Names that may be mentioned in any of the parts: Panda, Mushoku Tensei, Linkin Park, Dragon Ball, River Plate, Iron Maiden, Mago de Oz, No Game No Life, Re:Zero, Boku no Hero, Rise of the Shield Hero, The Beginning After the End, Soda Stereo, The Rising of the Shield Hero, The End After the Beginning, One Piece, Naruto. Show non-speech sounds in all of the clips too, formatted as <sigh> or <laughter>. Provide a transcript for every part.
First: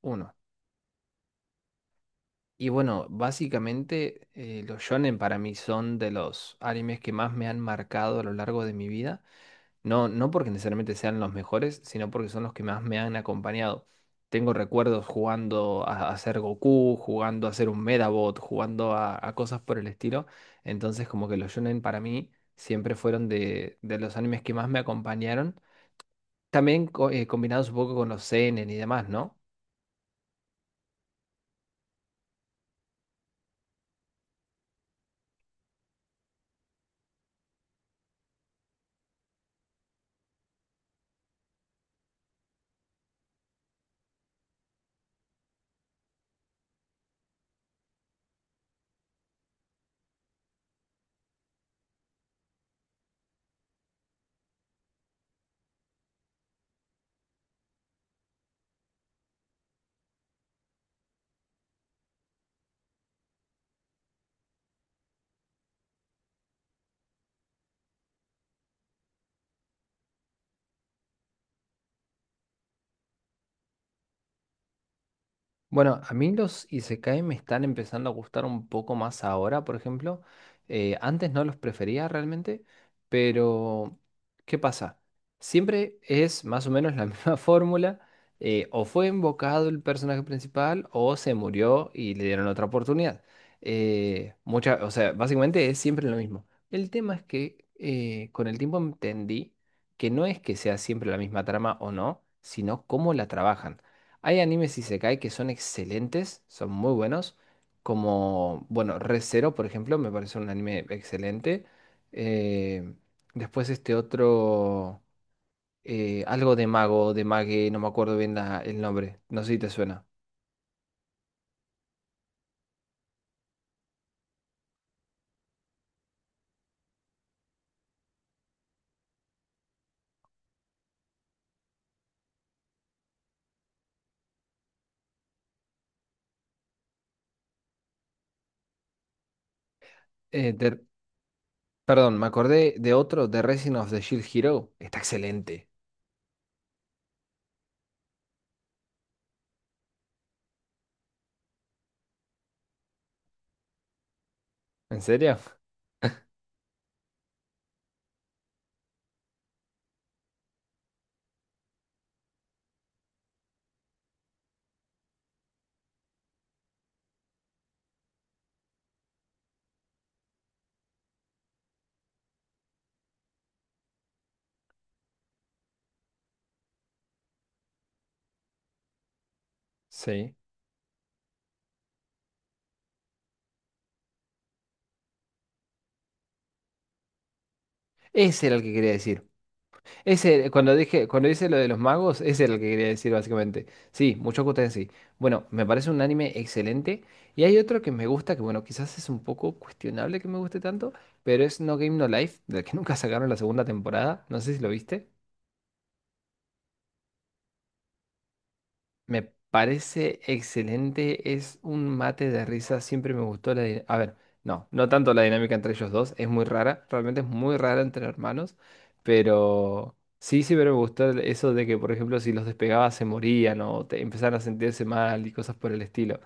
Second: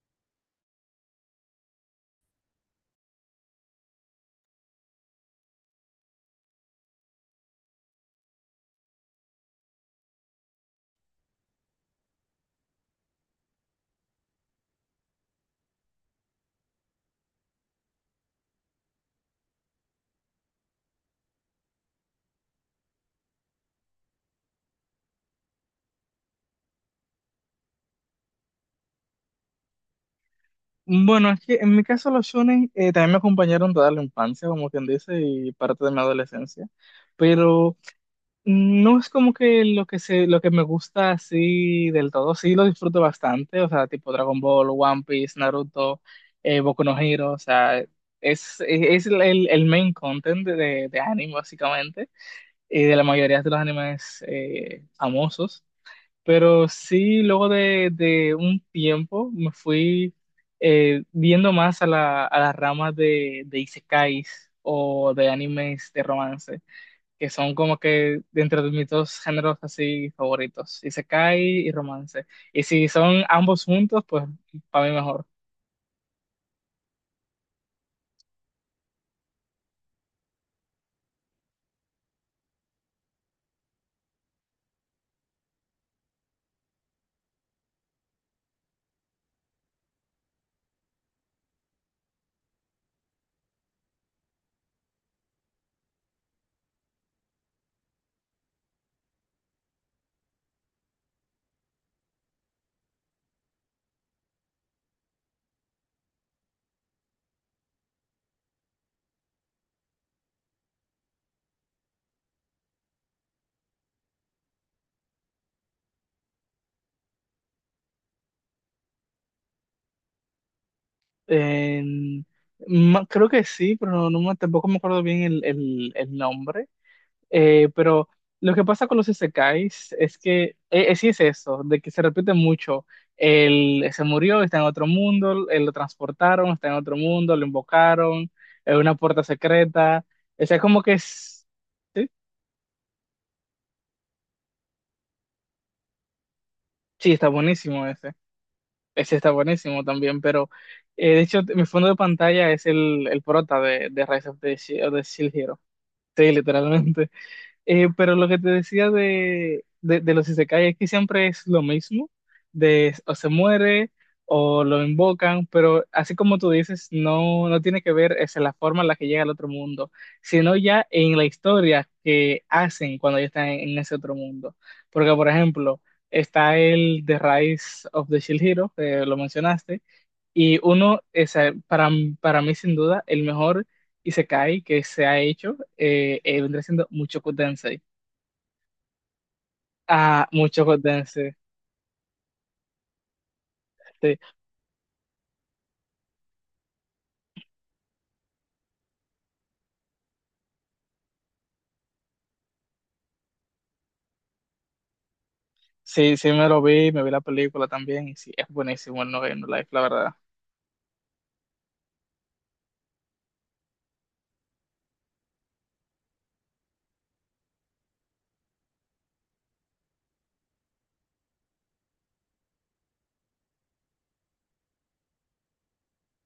Uno. Y bueno, básicamente los shonen para mí son de los animes que más me han marcado a lo largo de mi vida. No porque necesariamente sean los mejores, sino porque son los que más me han acompañado. Tengo recuerdos jugando a ser Goku, jugando a ser un Medabot, jugando a cosas por el estilo. Entonces como que los shonen para mí siempre fueron de los animes que más me acompañaron. También combinados un poco con los seinen y demás, ¿no? Bueno, es que en mi caso los shonen también me acompañaron toda la infancia, como quien dice, y parte de mi adolescencia, pero no es como que lo que me gusta así del todo, sí lo disfruto bastante, o sea, tipo Dragon Ball, One Piece, Naruto, Boku no Hero, o sea, es el main content de anime básicamente, y de la mayoría de los animes famosos. Pero sí, luego de un tiempo me fui viendo más a a las ramas de isekais o de animes de romance, que son como que dentro de mis dos géneros así favoritos, isekai y romance. Y si son ambos juntos, pues para mí mejor. Bueno, a mí los Isekai me están empezando a gustar un poco más ahora, por ejemplo. Antes no los prefería realmente, pero ¿qué pasa? Siempre es más o menos la <laughs> misma fórmula. O fue invocado el personaje principal o se murió y le dieron otra oportunidad. O sea, básicamente es siempre lo mismo. El tema es que con el tiempo entendí que no es que sea siempre la misma trama o no, sino cómo la trabajan. Hay animes isekai que son excelentes, son muy buenos, como, bueno, Re:Zero, por ejemplo, me parece un anime excelente. Eh, Después este otro, algo de mago, de mague, no me acuerdo bien el nombre, no sé si te suena. Eh, Creo que sí, pero tampoco me acuerdo bien el nombre. Pero lo que pasa con los isekais es que sí es eso, de que se repite mucho. Él se murió, está en otro mundo, él lo transportaron, está en otro mundo, lo invocaron, en una puerta secreta. O Eh, sea, de- como que es... Sí, Perdón, me acordé de otro, The Rising of the Shield Hero, está excelente. sí, está buenísimo ese. Ese está buenísimo también, pero de hecho mi fondo de pantalla es el prota de Rise of the, ¿En Shield serio? Hero. Sí, literalmente. Pero lo que te decía de los isekai es que siempre es lo mismo, de o se muere o lo invocan, pero así como tú dices, no tiene que ver es la forma en la que llega al otro mundo, sino ya en la historia que hacen cuando ya están en ese otro mundo. Porque, por ejemplo, está el The Rise of the Shield Hero, que lo mencionaste, Sí. y uno, para mí sin duda, el mejor isekai que se ha hecho, vendría siendo Mushoku Tensei. Ese era el que quería decir. Ah, Ese, mucho cuando dije, cuando Gotense. dice lo de los magos, ese es el que quería decir básicamente. Sí, Este, Mushoku Tensei. Bueno, me parece un anime excelente. Y hay otro que me gusta, que bueno, quizás es un poco cuestionable que me guste tanto, pero es No Game No Life, del que <laughs> nunca sacaron la segunda temporada. No sé si lo viste. sí, sí me lo vi, me vi la película también, y sí, es buenísimo el No Me Game No Life, la verdad. parece excelente, es un mate de risa, siempre me gustó A ver, no, no tanto la dinámica entre ellos dos, es muy rara, realmente es muy rara entre hermanos, pero sí, pero me gustó eso de que, por ejemplo, si los despegabas se morían o te empezaban a sentirse mal y cosas por el estilo.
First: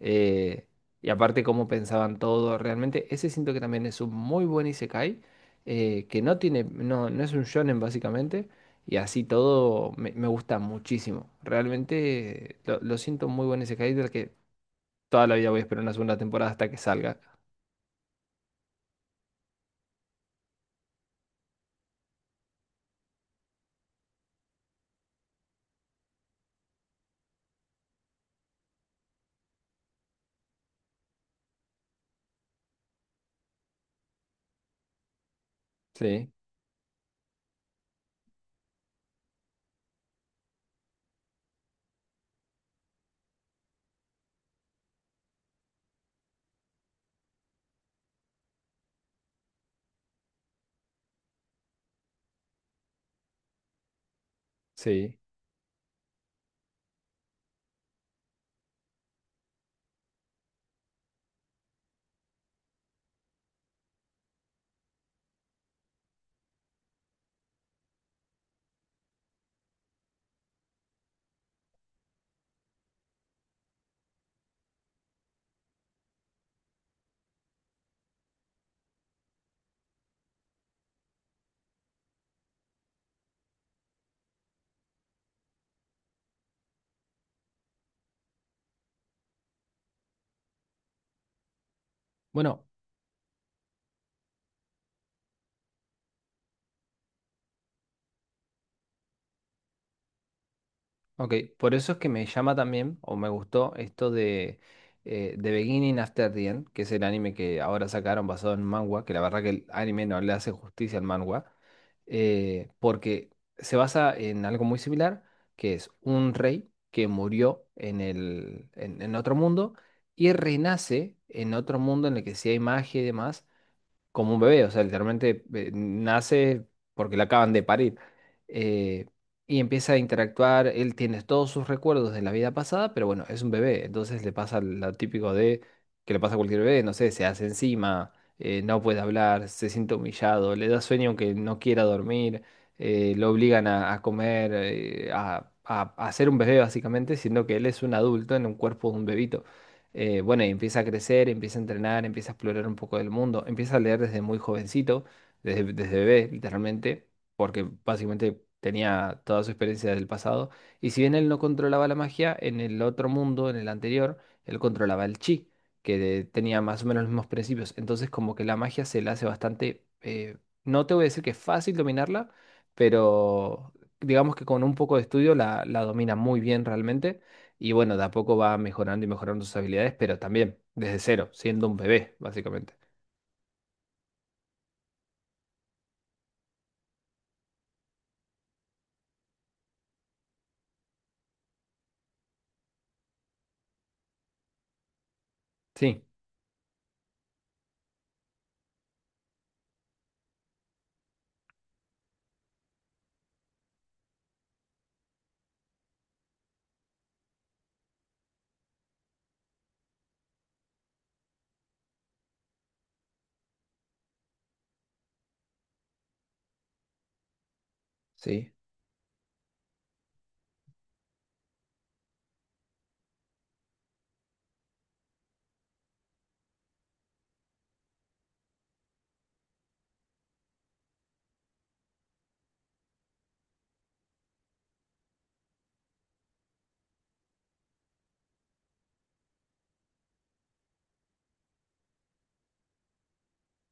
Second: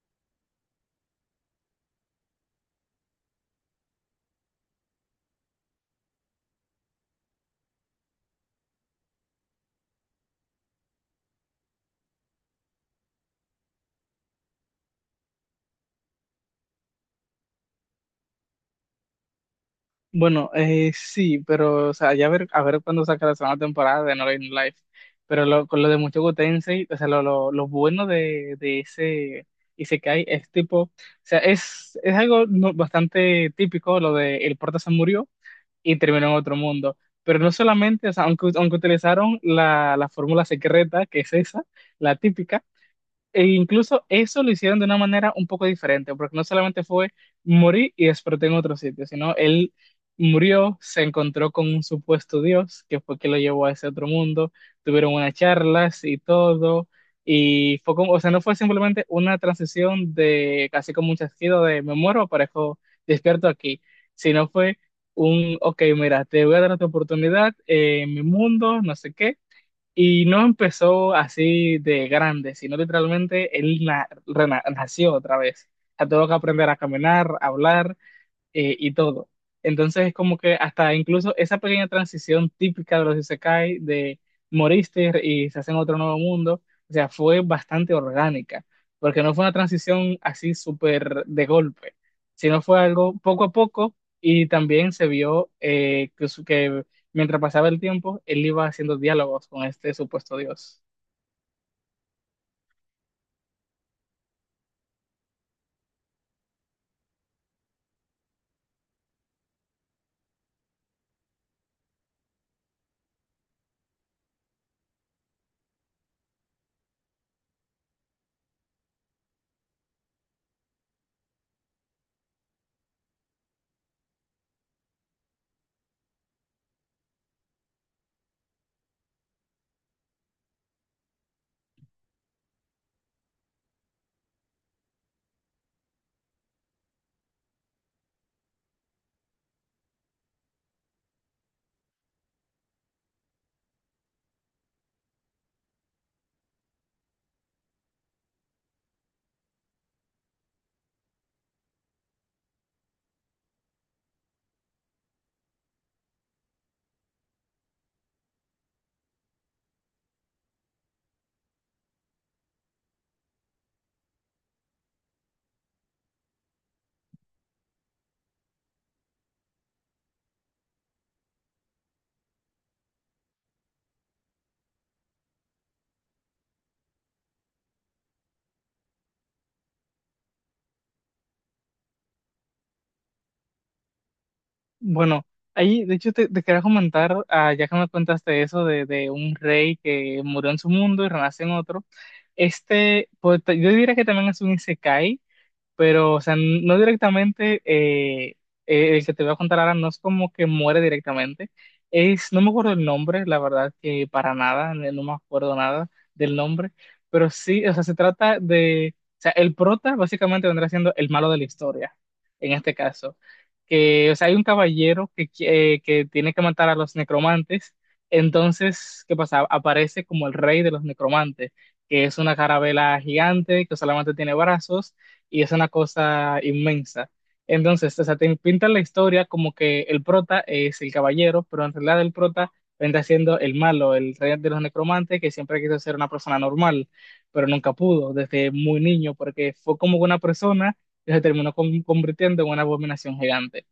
Eh, y aparte cómo pensaban todo, realmente ese siento que también es un muy buen isekai, que no tiene, no es un shonen básicamente y así todo me gusta muchísimo. Realmente lo siento muy bueno ese Hyder que toda la vida voy a esperar una segunda temporada hasta que salga. Bueno, sí, pero, o sea, ya a ver cuándo saca la segunda temporada de No Game No Life. Pero con lo de Mucho Gotense, o sea, lo bueno de ese isekai es tipo, o sea, es algo bastante típico, lo de el prota se murió y terminó Sí, en otro mundo. Pero no solamente, o sea, aunque utilizaron la fórmula secreta, que es esa, la típica. E incluso eso lo hicieron de una manera un poco diferente, porque no solamente fue morir y despertó en otro sitio, sino él murió, se encontró con un supuesto Dios, que fue que lo llevó a ese otro mundo, tuvieron sí. unas charlas y todo, y fue como, o sea, no fue simplemente una transición de casi como un chasquido de me muero, aparezco despierto aquí, sino fue un, ok, mira, te voy a dar otra oportunidad en mi mundo, no sé qué, y no empezó así de grande, sino literalmente nació otra vez. O sea, tuvo que aprender a caminar, a hablar y todo. Entonces es como que hasta incluso esa pequeña transición típica de los isekai, de moriste y se hace en otro nuevo mundo, o sea, fue bastante orgánica, porque no fue una transición así súper de golpe, sino Bueno, fue algo poco a poco, y también se vio que mientras pasaba el tiempo, él iba haciendo diálogos con este supuesto dios. ok, por eso es que me llama también, o me gustó, esto de The Beginning After the End, que es el anime que ahora sacaron basado en manga, que la verdad que el anime no le hace justicia al manga, porque se basa en algo muy similar, que es un rey que murió en en otro mundo y renace en otro mundo en el que sí hay magia y demás como un bebé, o sea, literalmente nace porque la acaban de parir. eh, y empieza a interactuar, él tiene todos sus recuerdos de la vida pasada, pero bueno, es un bebé, entonces le pasa lo típico de que le pasa a cualquier bebé, no sé, se hace encima, no puede hablar, se siente humillado, le da sueño aunque no quiera dormir, lo obligan a comer, a ser un bebé básicamente, siendo que él es un adulto en un cuerpo de un bebito. Bueno, y empieza a crecer, empieza a entrenar, empieza a explorar un poco del mundo, empieza a leer desde muy jovencito, desde bebé, literalmente, porque básicamente tenía toda su experiencia del pasado. Y si bien él no controlaba la magia, en el otro mundo, en el anterior, él controlaba el chi, que tenía más o menos los mismos principios. Entonces, como que la magia se le hace bastante, no te voy a decir que es fácil dominarla, pero digamos que con un poco de estudio la domina muy bien realmente. Y bueno, de a poco va mejorando y mejorando sus habilidades, pero también desde cero, siendo un bebé, básicamente. Bueno, ahí de hecho te quería comentar, ah, ya que me contaste eso de un rey que murió en su mundo y renace en otro, este, pues, yo diría que también es un isekai, Sí, pero, o sea, no directamente, el que te voy a contar ahora no es como que muere directamente, es, no me acuerdo el nombre, la verdad que para nada, no no me acuerdo nada del nombre, pero sí, o sea, se trata de, o sea, el prota básicamente vendrá siendo el malo de la historia, en este caso, que, o sea, hay un caballero que tiene que matar a los necromantes, sí, entonces, ¿qué pasa? Aparece como el rey de los necromantes, que es una carabela gigante que solamente tiene brazos y es una cosa inmensa. Entonces, o sea, te pintan la historia como que el prota es el caballero, pero en realidad el prota vendrá siendo el malo, el rey de los necromantes que siempre quiso ser una persona normal, pero nunca pudo desde muy niño porque fue como una persona que se terminó convirtiendo en una abominación gigante.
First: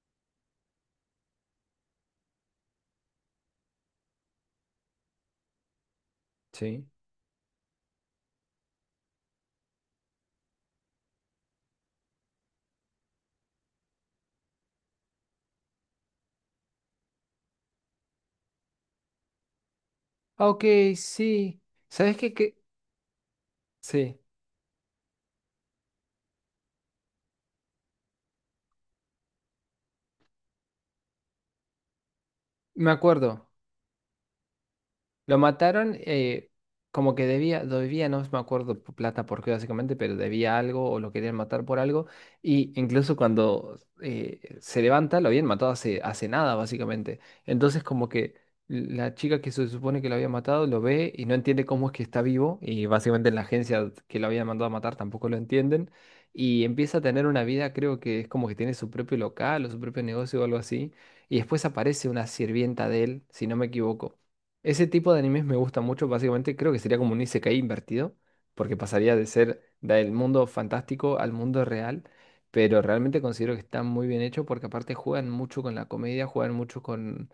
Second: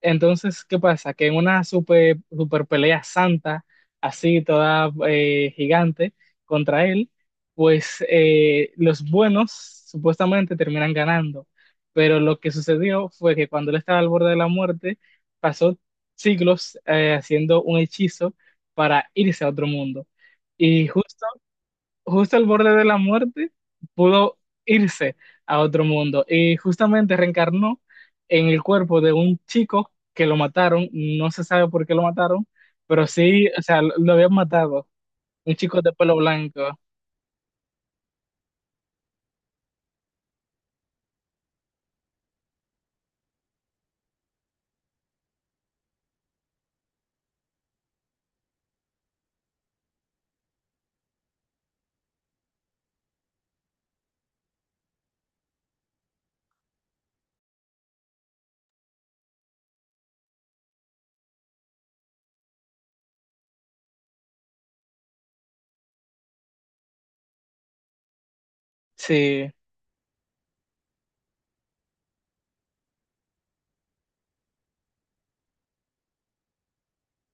Entonces, ¿qué pasa? Que en una super pelea santa, así toda gigante contra sí. él, pues los buenos supuestamente terminan ganando. Pero lo que sucedió fue que cuando él estaba al borde de la muerte, pasó siglos haciendo un hechizo para irse a otro mundo. Ah, ok, Y sí. ¿Sabes qué, justo al qué? borde de la muerte, Sí, pudo irse a otro mundo y justamente reencarnó en el cuerpo de un chico que lo mataron, no se sabe por qué lo mataron, me pero acuerdo. sí, o sea, lo habían matado, Lo un chico de mataron pelo blanco. como que debía, debía, no me acuerdo plata por qué básicamente, pero debía algo o lo querían matar por algo. Y incluso cuando se levanta, lo habían matado hace, hace nada básicamente. Entonces como que la chica que se supone que lo había matado lo ve y no entiende cómo es que está vivo. Y básicamente la agencia que lo había mandado a matar tampoco lo entienden. Y empieza a tener una vida, creo que es como que tiene su propio local o su propio negocio o algo así. Y después aparece una sirvienta de él, si no me equivoco ese tipo de animes me gusta mucho, básicamente creo que sería como un isekai invertido, porque pasaría de Sí. ser del mundo fantástico al mundo real, pero realmente considero que está muy bien hecho porque aparte juegan mucho con la comedia, juegan mucho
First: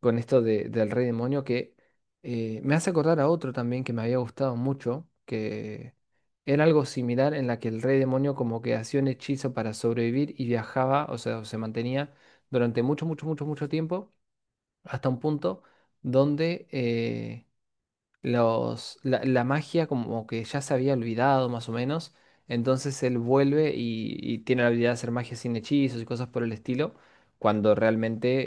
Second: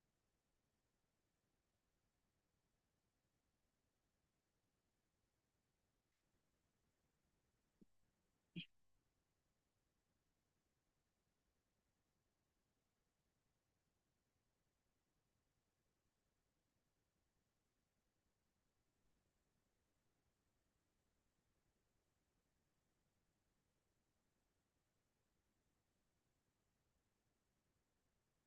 con esto de- del rey demonio que me hace acordar a otro también que me había gustado mucho, que era algo similar en la que el rey demonio como que hacía un hechizo para sobrevivir y viajaba, o sea, o se mantenía durante mucho tiempo hasta un punto donde la magia como que ya se había olvidado más o menos, entonces él vuelve y tiene la habilidad de hacer magia sin hechizos y cosas por el estilo, cuando realmente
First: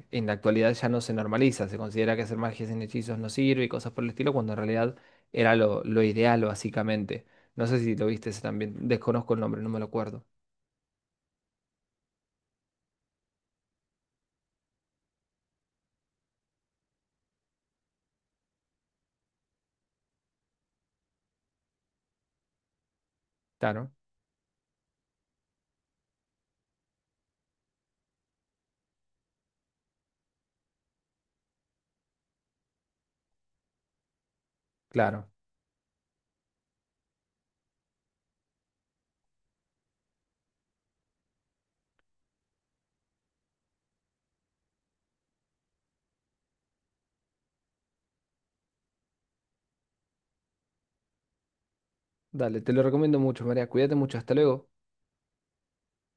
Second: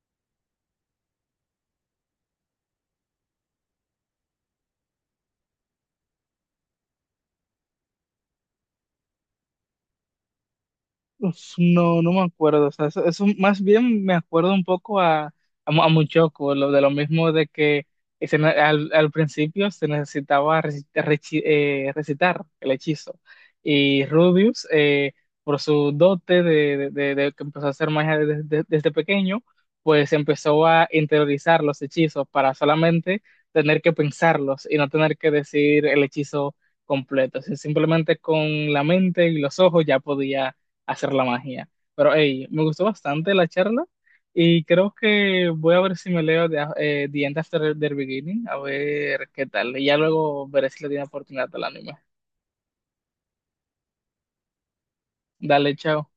en la actualidad ya no se normaliza, se considera que hacer magia sin hechizos no sirve y cosas por el estilo, cuando en realidad era lo ideal básicamente. No sé si lo viste ese también, desconozco el nombre, no me lo acuerdo. Uf, no, no me acuerdo. O sea, eso más bien me acuerdo un poco a, Muchoco, lo de lo mismo de que al, al principio se necesitaba recitar, recitar el hechizo. Claro, Y Rubius, por su dote de que empezó a hacer magia desde, desde pequeño, pues empezó a interiorizar los hechizos para solamente tener que pensarlos y no tener claro. que decir el hechizo completo. O sea, simplemente con la mente y los ojos ya podía hacer la magia. Pero hey, me gustó bastante la charla y creo que voy a ver si me leo The, The End After the Beginning, a ver qué tal. Y ya luego veré si le di una oportunidad al anime. Dale, te lo recomiendo mucho, María. Cuídate mucho, hasta luego. Dale, chao.